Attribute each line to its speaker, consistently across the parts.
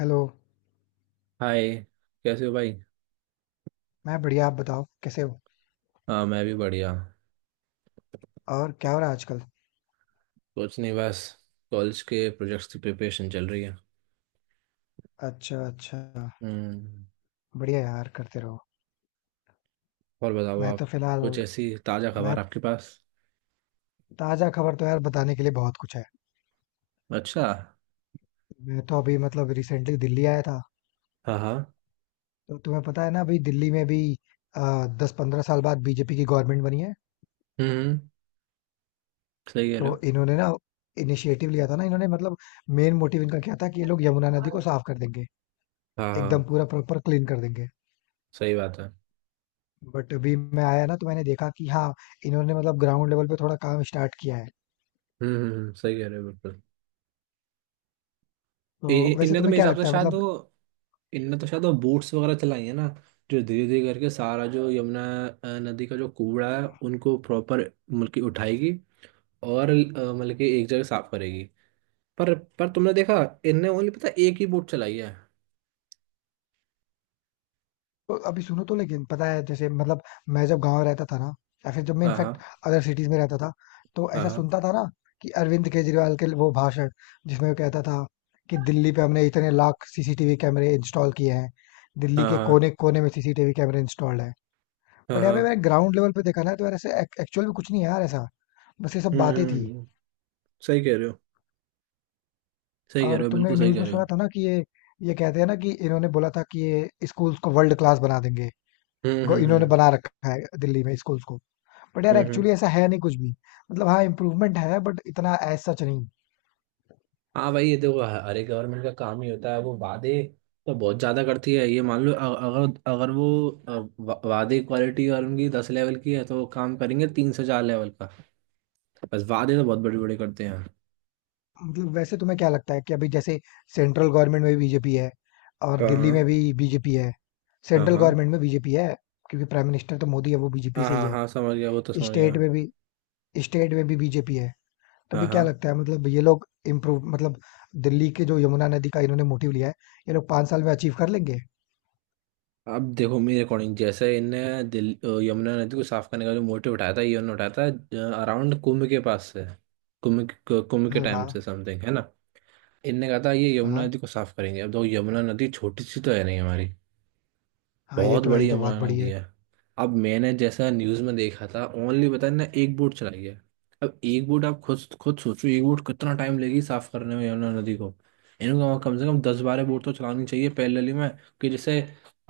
Speaker 1: Hello.
Speaker 2: Hi. कैसे हो भाई?
Speaker 1: मैं बढ़िया, आप बताओ कैसे हो?
Speaker 2: हाँ, मैं भी बढ़िया।
Speaker 1: और क्या हो रहा है आजकल?
Speaker 2: कुछ नहीं, बस कॉलेज के प्रोजेक्ट्स की प्रिपरेशन चल रही है।
Speaker 1: अच्छा, अच्छा।
Speaker 2: हम्म।
Speaker 1: बढ़िया यार, करते रहो।
Speaker 2: और बताओ
Speaker 1: मैं तो
Speaker 2: आप? कुछ
Speaker 1: फिलहाल।
Speaker 2: ऐसी ताज़ा
Speaker 1: मैं
Speaker 2: खबर आपके पास?
Speaker 1: ताजा खबर तो यार बताने के लिए बहुत कुछ है।
Speaker 2: अच्छा।
Speaker 1: मैं तो अभी मतलब रिसेंटली दिल्ली आया था।
Speaker 2: हाँ हाँ।
Speaker 1: तो तुम्हें पता है ना, अभी दिल्ली में भी 10-15 साल बाद बीजेपी की गवर्नमेंट बनी है।
Speaker 2: हम्म। सही कह
Speaker 1: तो
Speaker 2: रहे हो।
Speaker 1: इन्होंने ना इनिशिएटिव लिया था ना, इन्होंने मतलब मेन मोटिव इनका क्या था कि ये लोग यमुना नदी को साफ कर देंगे।
Speaker 2: हाँ
Speaker 1: एकदम
Speaker 2: हाँ।
Speaker 1: पूरा प्रॉपर क्लीन कर देंगे।
Speaker 2: सही बात है।
Speaker 1: बट अभी मैं आया ना तो मैंने देखा कि हाँ, इन्होंने मतलब ग्राउंड लेवल पे थोड़ा काम स्टार्ट किया है।
Speaker 2: सही कह रहे हो बिल्कुल।
Speaker 1: तो
Speaker 2: इ- इ-
Speaker 1: वैसे
Speaker 2: इनने तो
Speaker 1: तुम्हें
Speaker 2: मेरे
Speaker 1: क्या
Speaker 2: हिसाब से
Speaker 1: लगता है
Speaker 2: शायद
Speaker 1: मतलब?
Speaker 2: वो इनने तो शायद वो बोट्स वगैरह चलाई है ना, जो धीरे धीरे करके सारा जो यमुना नदी का जो कूड़ा है उनको प्रॉपर मतलब कि उठाएगी। और मतलब कि एक जगह साफ करेगी। पर पर तुमने देखा, इनने ओनली पता है एक ही बोट चलाई है।
Speaker 1: तो अभी सुनो, तो लेकिन पता है जैसे मतलब मैं जब गांव रहता था ना, या फिर जब मैं
Speaker 2: हाँ
Speaker 1: इनफैक्ट
Speaker 2: हाँ।
Speaker 1: अदर सिटीज में रहता था, तो ऐसा
Speaker 2: हाँ
Speaker 1: सुनता था ना कि अरविंद केजरीवाल के वो भाषण जिसमें वो कहता था कि दिल्ली पे हमने इतने लाख सीसीटीवी कैमरे इंस्टॉल किए हैं। दिल्ली
Speaker 2: हाँ।
Speaker 1: के
Speaker 2: हाँ
Speaker 1: कोने कोने में सीसीटीवी कैमरे इंस्टॉल्ड है।
Speaker 2: हाँ।
Speaker 1: बट यहाँ पे
Speaker 2: हाँ।
Speaker 1: मैंने ग्राउंड लेवल पे देखा ना तो यार ऐसे एक्चुअल में कुछ नहीं है यार ऐसा। बस ये सब बातें थी।
Speaker 2: हम्म। सही कह रहे हो। सही कह
Speaker 1: और
Speaker 2: रहे हो,
Speaker 1: तुमने
Speaker 2: बिल्कुल सही
Speaker 1: न्यूज
Speaker 2: कह
Speaker 1: में
Speaker 2: रहे हो।
Speaker 1: सुना था ना कि ये कहते हैं ना कि इन्होंने बोला था कि ये स्कूल्स को वर्ल्ड क्लास बना देंगे।
Speaker 2: हम्म हम्म
Speaker 1: इन्होंने
Speaker 2: हम्म
Speaker 1: बना रखा है दिल्ली में स्कूल्स को। बट यार
Speaker 2: हम्म हम्म।
Speaker 1: एक्चुअली ऐसा है नहीं कुछ भी। मतलब हाँ, इम्प्रूवमेंट है बट इतना एज सच नहीं।
Speaker 2: हाँ भाई, ये देखो, अरे गवर्नमेंट का काम ही होता है वो वादे तो बहुत ज्यादा करती है। ये मान लो अगर अगर वो वादे क्वालिटी और उनकी 10 लेवल की है तो वो काम करेंगे 3 से 4 लेवल का। बस वादे तो बहुत बड़े बड़े करते हैं।
Speaker 1: मतलब वैसे तुम्हें क्या लगता है कि अभी जैसे सेंट्रल गवर्नमेंट में बीजेपी है और दिल्ली में
Speaker 2: कहाँ?
Speaker 1: भी बीजेपी है।
Speaker 2: हाँ
Speaker 1: सेंट्रल
Speaker 2: हाँ।
Speaker 1: गवर्नमेंट में बीजेपी है क्योंकि प्राइम मिनिस्टर तो मोदी है, वो बीजेपी
Speaker 2: हाँ
Speaker 1: से ही
Speaker 2: हाँ
Speaker 1: है।
Speaker 2: हाँ, समझ गया, वो तो समझ गया।
Speaker 1: स्टेट में भी स्टेट में भी बीजेपी है। तो
Speaker 2: हाँ
Speaker 1: अभी क्या
Speaker 2: हाँ।
Speaker 1: लगता है मतलब ये लोग इम्प्रूव मतलब दिल्ली के जो यमुना नदी का इन्होंने मोटिव लिया है, ये लोग 5 साल में अचीव कर लेंगे?
Speaker 2: अब देखो, मेरे अकॉर्डिंग जैसे इनने यमुना नदी को साफ करने का जो मोटिव उठाया था, ये उन्होंने उठाया था अराउंड कुंभ के पास से। कुंभ के
Speaker 1: हाँ, हाँ,
Speaker 2: टाइम से समथिंग है ना। इनने कहा था ये यमुना
Speaker 1: हाँ,
Speaker 2: नदी को साफ करेंगे। अब देखो, यमुना नदी छोटी सी तो है नहीं हमारी,
Speaker 1: हाँ। ये
Speaker 2: बहुत
Speaker 1: तो है,
Speaker 2: बड़ी
Speaker 1: ये तो बहुत
Speaker 2: अमराना
Speaker 1: बड़ी
Speaker 2: नदी
Speaker 1: है।
Speaker 2: है। अब मैंने जैसा न्यूज में देखा था, ओनली पता है ना, एक बोट चलाई है। अब एक बोट आप खुद खुद सोचो, एक बोट कितना टाइम लगेगी साफ करने में यमुना नदी को। इनको वहाँ कम से कम 10-12 बोट तो चलानी चाहिए पैरेलली में, कि जिससे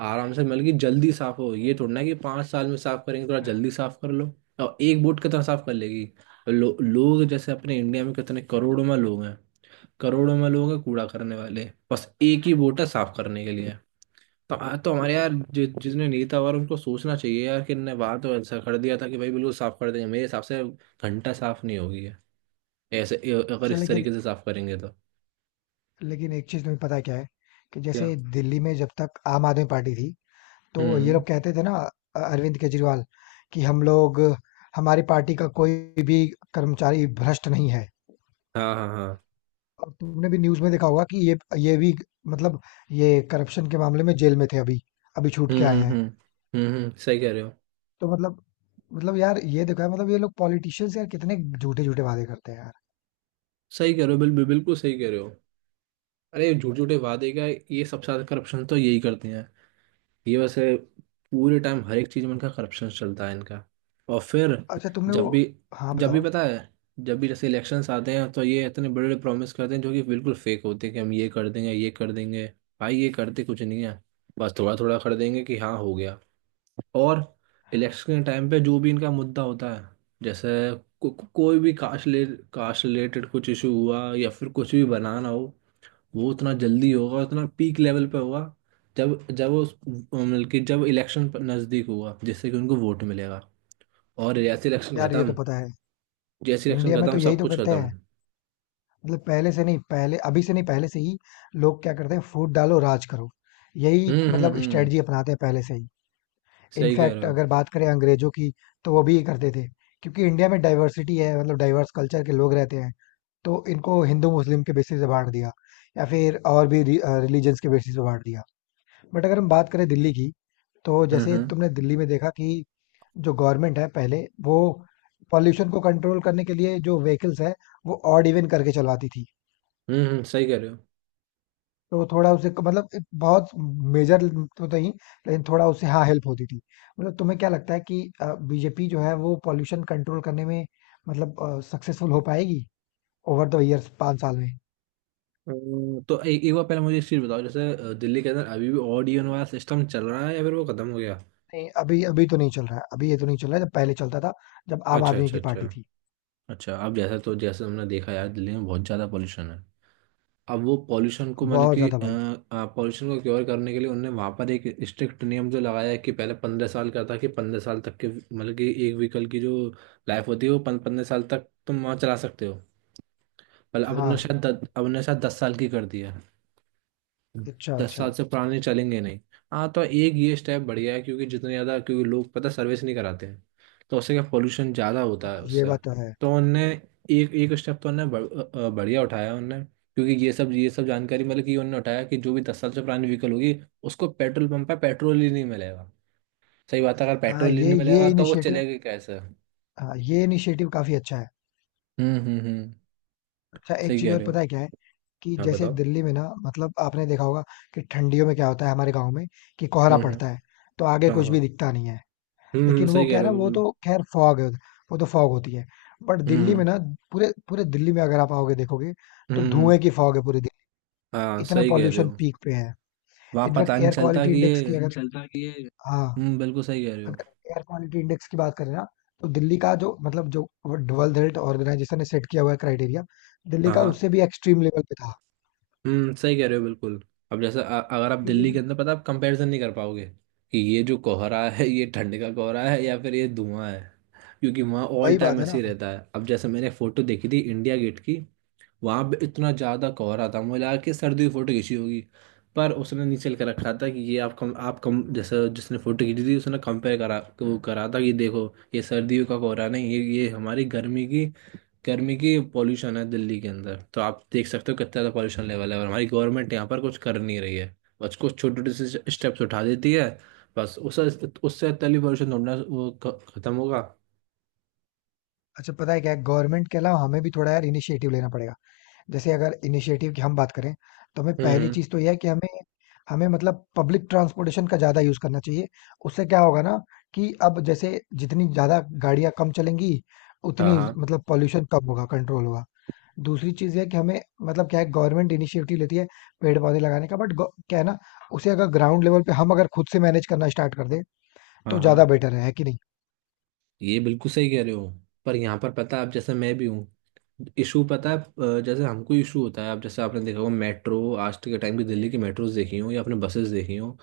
Speaker 2: आराम से मिल गई जल्दी साफ हो। ये थोड़ा ना कि 5 साल में साफ करेंगे, थोड़ा जल्दी साफ कर लो। और एक बोट कितना साफ कर लेगी? लोग जैसे अपने इंडिया में कितने करोड़ों में लोग हैं, करोड़ों में लोग हैं कूड़ा करने वाले, बस एक ही बोट है साफ करने के लिए। तो हाँ, तो हमारे यार जितने नेता और उनको सोचना चाहिए यार कि इनने बात तो ऐसा कर दिया था कि भाई बिल्कुल साफ कर देंगे, मेरे हिसाब से घंटा साफ नहीं होगी है। ऐसे अगर
Speaker 1: अच्छा,
Speaker 2: इस
Speaker 1: लेकिन
Speaker 2: तरीके से साफ करेंगे तो।
Speaker 1: लेकिन एक चीज तुम्हें पता है क्या है कि
Speaker 2: क्या?
Speaker 1: जैसे दिल्ली में जब तक आम आदमी पार्टी थी तो ये
Speaker 2: हम्म।
Speaker 1: लोग कहते थे ना, अरविंद केजरीवाल कि हम लोग, हमारी पार्टी का कोई भी कर्मचारी भ्रष्ट नहीं है।
Speaker 2: हाँ हाँ हाँ।
Speaker 1: और तुमने भी न्यूज में देखा होगा कि ये भी मतलब ये करप्शन के मामले में जेल में थे। अभी अभी छूट
Speaker 2: हम्म
Speaker 1: के आए
Speaker 2: हम्म
Speaker 1: हैं।
Speaker 2: हम्म सही कह रहे हो।
Speaker 1: तो मतलब यार ये देखा है मतलब ये लोग पॉलिटिशियंस यार कितने झूठे झूठे वादे करते हैं यार।
Speaker 2: सही कह रहे हो, बिल्कुल बिल्कुल सही कह रहे हो। अरे झूठ झूठे वादे का, ये सबसे ज्यादा करप्शन तो यही करते हैं। ये वैसे पूरे टाइम हर एक चीज में इनका करप्शन चलता है इनका। और फिर
Speaker 1: अच्छा तुमने वो।
Speaker 2: जब भी
Speaker 1: हाँ,
Speaker 2: जब भी
Speaker 1: बताओ।
Speaker 2: पता है, जब भी जैसे इलेक्शंस आते हैं तो ये इतने बड़े बड़े प्रॉमिस करते हैं जो कि बिल्कुल फेक होते हैं कि हम ये कर देंगे ये कर देंगे। भाई ये करते कुछ नहीं है, बस थोड़ा थोड़ा कर देंगे कि हाँ हो गया। और इलेक्शन के टाइम पे जो भी इनका मुद्दा होता है, जैसे कोई भी कास्ट ले, कास्ट रिलेटेड कुछ इशू हुआ या फिर कुछ भी बनाना हो, वो उतना जल्दी होगा, उतना पीक लेवल पे होगा, जब जब वो मतलब कि जब इलेक्शन नज़दीक होगा जिससे कि उनको वोट मिलेगा। और
Speaker 1: यार ये तो पता है,
Speaker 2: जैसे इलेक्शन
Speaker 1: इंडिया में
Speaker 2: खत्म,
Speaker 1: तो यही
Speaker 2: सब
Speaker 1: तो
Speaker 2: कुछ
Speaker 1: करते हैं।
Speaker 2: खत्म।
Speaker 1: मतलब पहले से नहीं, पहले अभी से नहीं, पहले से ही लोग क्या करते हैं, फूट डालो राज करो। यही मतलब
Speaker 2: हम्म।
Speaker 1: स्ट्रेटजी अपनाते हैं पहले से ही।
Speaker 2: सही कह रहे
Speaker 1: इनफैक्ट
Speaker 2: हो।
Speaker 1: अगर बात करें अंग्रेजों की तो वो भी ये करते थे क्योंकि इंडिया में डाइवर्सिटी है, मतलब डाइवर्स कल्चर के लोग रहते हैं। तो इनको हिंदू मुस्लिम के बेसिस पे बांट दिया, या फिर और भी रिलीजन्स के बेसिस पे बांट दिया। बट अगर हम बात करें दिल्ली की, तो
Speaker 2: हम्म
Speaker 1: जैसे तुमने
Speaker 2: हम्म
Speaker 1: दिल्ली में देखा कि जो गवर्नमेंट है पहले, वो पॉल्यूशन को कंट्रोल करने के लिए जो व्हीकल्स है वो ऑड इवन करके चलवाती थी।
Speaker 2: सही कह रहे हो।
Speaker 1: तो थोड़ा उसे मतलब एक बहुत मेजर तो नहीं, लेकिन थोड़ा उसे हाँ हेल्प होती थी। मतलब तुम्हें क्या लगता है कि बीजेपी जो है वो पॉल्यूशन कंट्रोल करने में मतलब सक्सेसफुल हो पाएगी ओवर द इयर्स 5 साल में?
Speaker 2: तो एक एक बार पहले मुझे एक चीज़ बताओ, जैसे दिल्ली के अंदर अभी भी ऑड इवन वाला सिस्टम चल रहा है या फिर वो खत्म हो गया?
Speaker 1: नहीं, अभी अभी तो नहीं चल रहा है, अभी ये तो नहीं चल रहा है। जब पहले चलता था, जब आम
Speaker 2: अच्छा
Speaker 1: आदमी
Speaker 2: अच्छा
Speaker 1: की
Speaker 2: अच्छा।
Speaker 1: पार्टी थी।
Speaker 2: अच्छा, अब जैसा तो जैसे हमने देखा यार, दिल्ली में बहुत ज़्यादा पॉल्यूशन है। अब वो पॉल्यूशन को मतलब
Speaker 1: बहुत
Speaker 2: कि
Speaker 1: ज्यादा भाई।
Speaker 2: पॉल्यूशन को क्योर करने के लिए उनने वहाँ पर एक स्ट्रिक्ट नियम जो लगाया है कि पहले 15 साल का था, कि 15 साल तक के मतलब कि एक व्हीकल की जो लाइफ होती है वो 15 साल तक तुम वहाँ चला सकते हो। पर अब
Speaker 1: हाँ,
Speaker 2: उन्होंने शायद 10 साल की कर दिया।
Speaker 1: अच्छा,
Speaker 2: दस
Speaker 1: अच्छा।
Speaker 2: साल से पुराने चलेंगे नहीं। हाँ, तो एक ये स्टेप बढ़िया है, क्योंकि जितने ज़्यादा क्योंकि लोग पता सर्विस नहीं कराते हैं तो उससे क्या पोल्यूशन ज़्यादा होता है
Speaker 1: हाँ, ये
Speaker 2: उससे।
Speaker 1: बात तो है।
Speaker 2: तो उनने एक एक स्टेप तो उनने बढ़िया उठाया है उनने, क्योंकि ये सब जानकारी मतलब कि उनने उठाया कि जो भी 10 साल से पुरानी व्हीकल होगी उसको पेट्रोल पंप पे पेट्रोल ही नहीं मिलेगा। सही बात है, अगर
Speaker 1: हाँ
Speaker 2: पेट्रोल ही
Speaker 1: ये
Speaker 2: नहीं मिलेगा
Speaker 1: ये
Speaker 2: तो वो
Speaker 1: इनिशिएटिव।
Speaker 2: चलेगी कैसे?
Speaker 1: हाँ ये इनिशिएटिव काफी अच्छा है।
Speaker 2: हम्म।
Speaker 1: अच्छा एक
Speaker 2: सही
Speaker 1: चीज
Speaker 2: कह
Speaker 1: और
Speaker 2: रहे
Speaker 1: पता
Speaker 2: हो।
Speaker 1: है क्या है कि
Speaker 2: हाँ
Speaker 1: जैसे
Speaker 2: बताओ।
Speaker 1: दिल्ली में ना मतलब आपने देखा होगा कि ठंडियों में क्या होता है हमारे गांव में, कि कोहरा
Speaker 2: हम्म।
Speaker 1: पड़ता है। तो आगे
Speaker 2: हाँ
Speaker 1: कुछ भी
Speaker 2: हाँ।
Speaker 1: दिखता नहीं है।
Speaker 2: हम्म,
Speaker 1: लेकिन
Speaker 2: सही
Speaker 1: वो
Speaker 2: कह
Speaker 1: क्या है
Speaker 2: रहे
Speaker 1: ना,
Speaker 2: हो
Speaker 1: वो
Speaker 2: बिल्कुल।
Speaker 1: तो खैर फॉग है उधर, वो तो फॉग होती है। बट
Speaker 2: हम्म
Speaker 1: दिल्ली
Speaker 2: हम्म
Speaker 1: में ना पूरे पूरे दिल्ली में अगर आप आओगे देखोगे तो
Speaker 2: हम्म,
Speaker 1: धुएं की फॉग है पूरी दिल्ली।
Speaker 2: हाँ
Speaker 1: इतना
Speaker 2: सही कह रहे
Speaker 1: पॉल्यूशन
Speaker 2: हो।
Speaker 1: पीक पे है।
Speaker 2: वहां
Speaker 1: इनफैक्ट
Speaker 2: पता नहीं
Speaker 1: एयर
Speaker 2: चलता
Speaker 1: क्वालिटी
Speaker 2: कि ये।
Speaker 1: इंडेक्स की अगर चलता कि ये, हाँ,
Speaker 2: हम्म, बिल्कुल सही कह रहे हो।
Speaker 1: अगर एयर क्वालिटी इंडेक्स की बात करें ना, तो दिल्ली का जो मतलब जो वर्ल्ड हेल्थ ऑर्गेनाइजेशन ने सेट किया हुआ है क्राइटेरिया, दिल्ली
Speaker 2: हाँ
Speaker 1: का
Speaker 2: हाँ।
Speaker 1: उससे भी एक्सट्रीम लेवल पे था।
Speaker 2: हम्म, सही कह रहे हो बिल्कुल। अब जैसे अगर आप
Speaker 1: तो ये
Speaker 2: दिल्ली के
Speaker 1: सब
Speaker 2: अंदर पता आप कंपैरिजन नहीं कर पाओगे कि ये जो कोहरा है ये ठंड का कोहरा है या फिर ये धुआं है, क्योंकि वहाँ ऑल
Speaker 1: वही बात
Speaker 2: टाइम
Speaker 1: है ना।
Speaker 2: ऐसे ही
Speaker 1: अच्छा।
Speaker 2: रहता है। अब जैसे मैंने फोटो देखी थी इंडिया गेट की, वहाँ पे इतना ज़्यादा कोहरा था मुझे लगा कि सर्दी की फोटो खींची होगी। पर उसने नीचे कर रखा था कि ये आप कम जैसे जिसने फोटो खींची थी उसने कंपेयर करा, वो करा था कि देखो ये सर्दियों का कोहरा नहीं, ये ये हमारी गर्मी की पॉल्यूशन है दिल्ली के अंदर, तो आप देख सकते हो कितना ज़्यादा पॉल्यूशन लेवल है और हमारी गवर्नमेंट यहाँ पर कुछ कर नहीं रही है। बस कुछ छोटे छोटे से स्टेप्स उठा देती है, बस उस उससे तली पॉल्यूशन ढूंढना वो खत्म होगा।
Speaker 1: अच्छा पता है क्या है, गवर्नमेंट के अलावा हमें भी थोड़ा यार इनिशिएटिव लेना पड़ेगा। जैसे अगर इनिशिएटिव की हम बात करें, तो हमें
Speaker 2: हम्म
Speaker 1: पहली
Speaker 2: हम्म।
Speaker 1: चीज तो यह है कि हमें हमें मतलब पब्लिक ट्रांसपोर्टेशन का ज्यादा यूज करना चाहिए। उससे क्या होगा ना कि अब जैसे जितनी ज्यादा गाड़ियां कम चलेंगी,
Speaker 2: हाँ
Speaker 1: उतनी
Speaker 2: हाँ
Speaker 1: मतलब पॉल्यूशन कम होगा, कंट्रोल होगा। दूसरी चीज है कि हमें मतलब क्या है, गवर्नमेंट इनिशिएटिव लेती है पेड़ पौधे लगाने का, बट क्या है ना, उसे अगर ग्राउंड लेवल पे हम अगर खुद से मैनेज करना स्टार्ट कर दें
Speaker 2: हाँ
Speaker 1: तो
Speaker 2: हाँ।
Speaker 1: ज्यादा बेटर है कि नहीं?
Speaker 2: ये बिल्कुल सही कह रहे हो, पर यहाँ पर पता है आप जैसे मैं भी हूँ, इशू पता है। जैसे हमको इशू होता है, अब जैसे आपने देखा होगा मेट्रो आज के टाइम की, दिल्ली की मेट्रोज देखी हो या आपने बसेस देखी हो,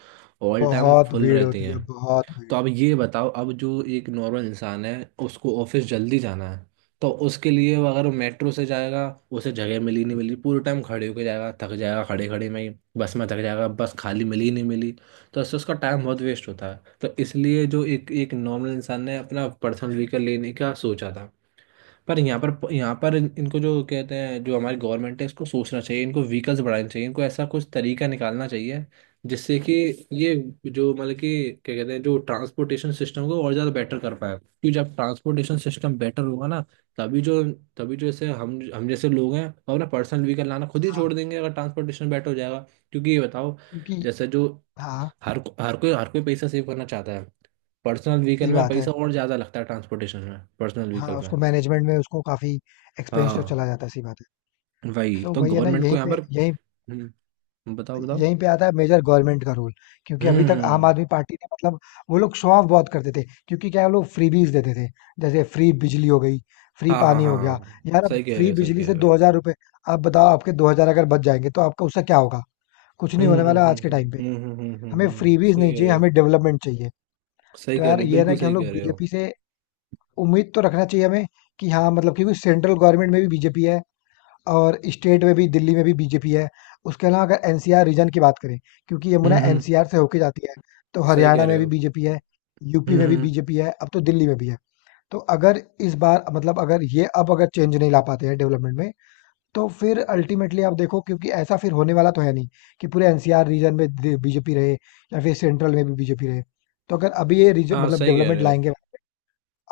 Speaker 2: ऑल टाइम
Speaker 1: बहुत
Speaker 2: फुल
Speaker 1: भीड़
Speaker 2: रहती
Speaker 1: होती है,
Speaker 2: हैं।
Speaker 1: बहुत
Speaker 2: तो
Speaker 1: भीड़।
Speaker 2: अब ये बताओ, अब जो एक नॉर्मल इंसान है, उसको ऑफिस जल्दी जाना है तो उसके लिए वो अगर मेट्रो से जाएगा, उसे जगह मिली नहीं मिली पूरे टाइम खड़े होके जाएगा, थक जाएगा खड़े खड़े में ही। बस में थक जाएगा, बस खाली मिली ही नहीं मिली। तो उससे उसका टाइम बहुत वेस्ट होता है, तो इसलिए जो एक एक नॉर्मल इंसान ने अपना पर्सनल व्हीकल लेने का सोचा था। पर यहाँ पर इनको जो कहते हैं, जो हमारी गवर्नमेंट है इसको सोचना चाहिए, इनको व्हीकल्स बढ़ाने चाहिए, इनको ऐसा कुछ तरीका निकालना चाहिए जिससे कि ये जो मतलब कि क्या कहते हैं जो ट्रांसपोर्टेशन सिस्टम को और ज़्यादा बेटर कर पाए, क्योंकि जब ट्रांसपोर्टेशन सिस्टम बेटर होगा ना, तभी जो तभी जो ऐसे हम जैसे लोग हैं वो अपना पर्सनल व्हीकल लाना खुद ही
Speaker 1: हाँ।
Speaker 2: छोड़ देंगे अगर ट्रांसपोर्टेशन बेटर हो जाएगा। क्योंकि ये बताओ,
Speaker 1: क्योंकि
Speaker 2: जैसे जो
Speaker 1: हाँ,
Speaker 2: हर हर कोई पैसा सेव करना चाहता है, पर्सनल व्हीकल
Speaker 1: सही
Speaker 2: में
Speaker 1: बात है।
Speaker 2: पैसा और ज़्यादा लगता है ट्रांसपोर्टेशन में पर्सनल व्हीकल
Speaker 1: हाँ,
Speaker 2: में।
Speaker 1: उसको मैनेजमेंट में उसको काफ़ी एक्सपेंस तो
Speaker 2: हाँ,
Speaker 1: चला जाता है, सही बात है।
Speaker 2: वही
Speaker 1: तो
Speaker 2: तो
Speaker 1: वही है ना,
Speaker 2: गवर्नमेंट को
Speaker 1: यहीं
Speaker 2: यहाँ
Speaker 1: पे
Speaker 2: पर।
Speaker 1: यहीं
Speaker 2: हम्म, बताओ बताओ।
Speaker 1: यहीं पे आता है मेजर गवर्नमेंट का रोल। क्योंकि अभी
Speaker 2: हम्म
Speaker 1: तक आम
Speaker 2: हम्म,
Speaker 1: आदमी पार्टी ने मतलब वो लोग शो ऑफ बहुत करते थे, क्योंकि क्या है, वो लोग फ्रीबीज देते थे। जैसे फ्री बिजली हो गई, फ्री
Speaker 2: हाँ हाँ
Speaker 1: पानी हो गया।
Speaker 2: हाँ,
Speaker 1: यार अब
Speaker 2: सही कह रहे
Speaker 1: फ्री
Speaker 2: हो। सही
Speaker 1: बिजली
Speaker 2: कह
Speaker 1: से
Speaker 2: रहे हो।
Speaker 1: ₹2000, आप बताओ आपके 2000 अगर बच जाएँगे तो आपका उससे क्या होगा? कुछ नहीं होने वाला आज के टाइम पे। हमें फ्रीबीज
Speaker 2: सही
Speaker 1: नहीं
Speaker 2: कह
Speaker 1: चाहिए,
Speaker 2: रहे हो।
Speaker 1: हमें डेवलपमेंट चाहिए।
Speaker 2: सही
Speaker 1: तो
Speaker 2: कह
Speaker 1: यार
Speaker 2: रहे हो,
Speaker 1: ये है ना
Speaker 2: बिल्कुल
Speaker 1: कि हम
Speaker 2: सही
Speaker 1: लोग
Speaker 2: कह रहे हो।
Speaker 1: बीजेपी से उम्मीद तो रखना चाहिए हमें कि हाँ मतलब, क्योंकि सेंट्रल गवर्नमेंट में भी बीजेपी है और स्टेट में भी, दिल्ली में भी बीजेपी है। उसके अलावा अगर एनसीआर रीजन की बात करें, क्योंकि यमुना
Speaker 2: हम्म,
Speaker 1: एनसीआर से होके जाती है, तो
Speaker 2: सही कह
Speaker 1: हरियाणा
Speaker 2: रहे
Speaker 1: में भी
Speaker 2: हो।
Speaker 1: बीजेपी है, यूपी में भी
Speaker 2: हम्म।
Speaker 1: बीजेपी है, अब तो दिल्ली में भी है। तो अगर इस बार मतलब अगर ये अब अगर चेंज नहीं ला पाते हैं डेवलपमेंट में, तो फिर अल्टीमेटली आप देखो, क्योंकि ऐसा फिर होने वाला तो है नहीं कि पूरे एनसीआर रीजन में बीजेपी रहे या फिर सेंट्रल में भी बीजेपी रहे। तो अगर अभी ये
Speaker 2: हाँ,
Speaker 1: मतलब
Speaker 2: सही कह
Speaker 1: डेवलपमेंट
Speaker 2: रहे हो।
Speaker 1: लाएंगे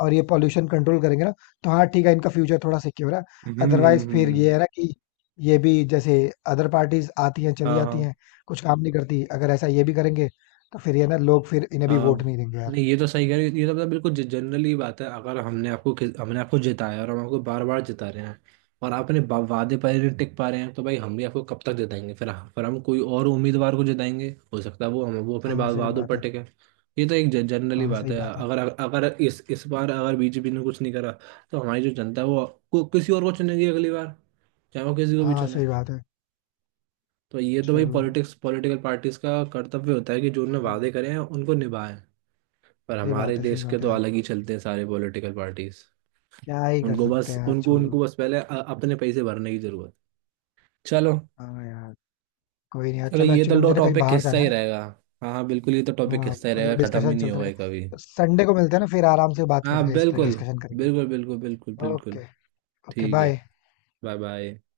Speaker 1: और ये पॉल्यूशन कंट्रोल करेंगे ना, तो हाँ ठीक है, इनका फ्यूचर थोड़ा सिक्योर है।
Speaker 2: हम्म हम्म
Speaker 1: अदरवाइज फिर
Speaker 2: हम्म,
Speaker 1: ये है ना कि ये भी जैसे अदर पार्टीज आती हैं चली
Speaker 2: हाँ
Speaker 1: जाती
Speaker 2: हाँ
Speaker 1: हैं, कुछ काम नहीं करती, अगर ऐसा ये भी करेंगे तो फिर ये ना, लोग फिर इन्हें भी
Speaker 2: हाँ।
Speaker 1: वोट नहीं देंगे यार।
Speaker 2: नहीं, ये तो सही कह रहे हो, ये तो मतलब बिल्कुल जनरली बात है, अगर हमने आपको जिताया और हम आपको बार बार जिता रहे हैं और आप अपने वादे पर नहीं टिक पा रहे हैं, तो भाई हम भी आपको कब तक जिताएंगे? फिर हम कोई और उम्मीदवार को जिताएंगे, हो सकता है वो अपने
Speaker 1: हाँ, सही
Speaker 2: वादों
Speaker 1: बात
Speaker 2: पर
Speaker 1: है।
Speaker 2: टिके। ये तो एक जनरली
Speaker 1: हाँ,
Speaker 2: बात
Speaker 1: सही
Speaker 2: है,
Speaker 1: बात है।
Speaker 2: अगर अगर इस इस बार अगर बीजेपी ने कुछ नहीं करा तो हमारी जो जनता है वो किसी और को चुनेगी अगली बार, चाहे वो किसी को भी
Speaker 1: हाँ,
Speaker 2: चुने।
Speaker 1: सही बात है,
Speaker 2: तो ये तो भाई
Speaker 1: चलो।
Speaker 2: पॉलिटिक्स पॉलिटिकल पार्टीज का कर्तव्य होता है कि जो उन्होंने
Speaker 1: हाँ,
Speaker 2: वादे करे हैं उनको निभाएं। पर
Speaker 1: सही
Speaker 2: हमारे
Speaker 1: बात है, सही
Speaker 2: देश के
Speaker 1: बात है
Speaker 2: तो
Speaker 1: यार।
Speaker 2: अलग ही चलते हैं सारे पॉलिटिकल पार्टीज।
Speaker 1: क्या ही कर
Speaker 2: उनको
Speaker 1: सकते
Speaker 2: बस
Speaker 1: हैं यार,
Speaker 2: उनको
Speaker 1: छोड़ो।
Speaker 2: उनको बस पहले अपने पैसे भरने की जरूरत। चलो।
Speaker 1: हाँ यार। कोई नहीं यार,
Speaker 2: चलो,
Speaker 1: चलो
Speaker 2: ये
Speaker 1: एक्चुअली
Speaker 2: तो
Speaker 1: मुझे ना कहीं
Speaker 2: टॉपिक
Speaker 1: बाहर
Speaker 2: हिस्सा
Speaker 1: जाना
Speaker 2: ही
Speaker 1: है।
Speaker 2: रहेगा। हाँ हाँ, बिल्कुल, ये तो टॉपिक
Speaker 1: हाँ
Speaker 2: हिस्सा ही रहेगा,
Speaker 1: मतलब
Speaker 2: खत्म ही
Speaker 1: डिस्कशन
Speaker 2: नहीं
Speaker 1: चलते
Speaker 2: होगा ये कभी।
Speaker 1: रहेगा, संडे को मिलते हैं ना, फिर आराम से बात
Speaker 2: हाँ
Speaker 1: करते हैं, इस पर
Speaker 2: बिल्कुल,
Speaker 1: डिस्कशन करेंगे।
Speaker 2: बिल्कुल बिल्कुल बिल्कुल बिल्कुल।
Speaker 1: ओके। ओके,
Speaker 2: ठीक है।
Speaker 1: बाय।
Speaker 2: Bye bye.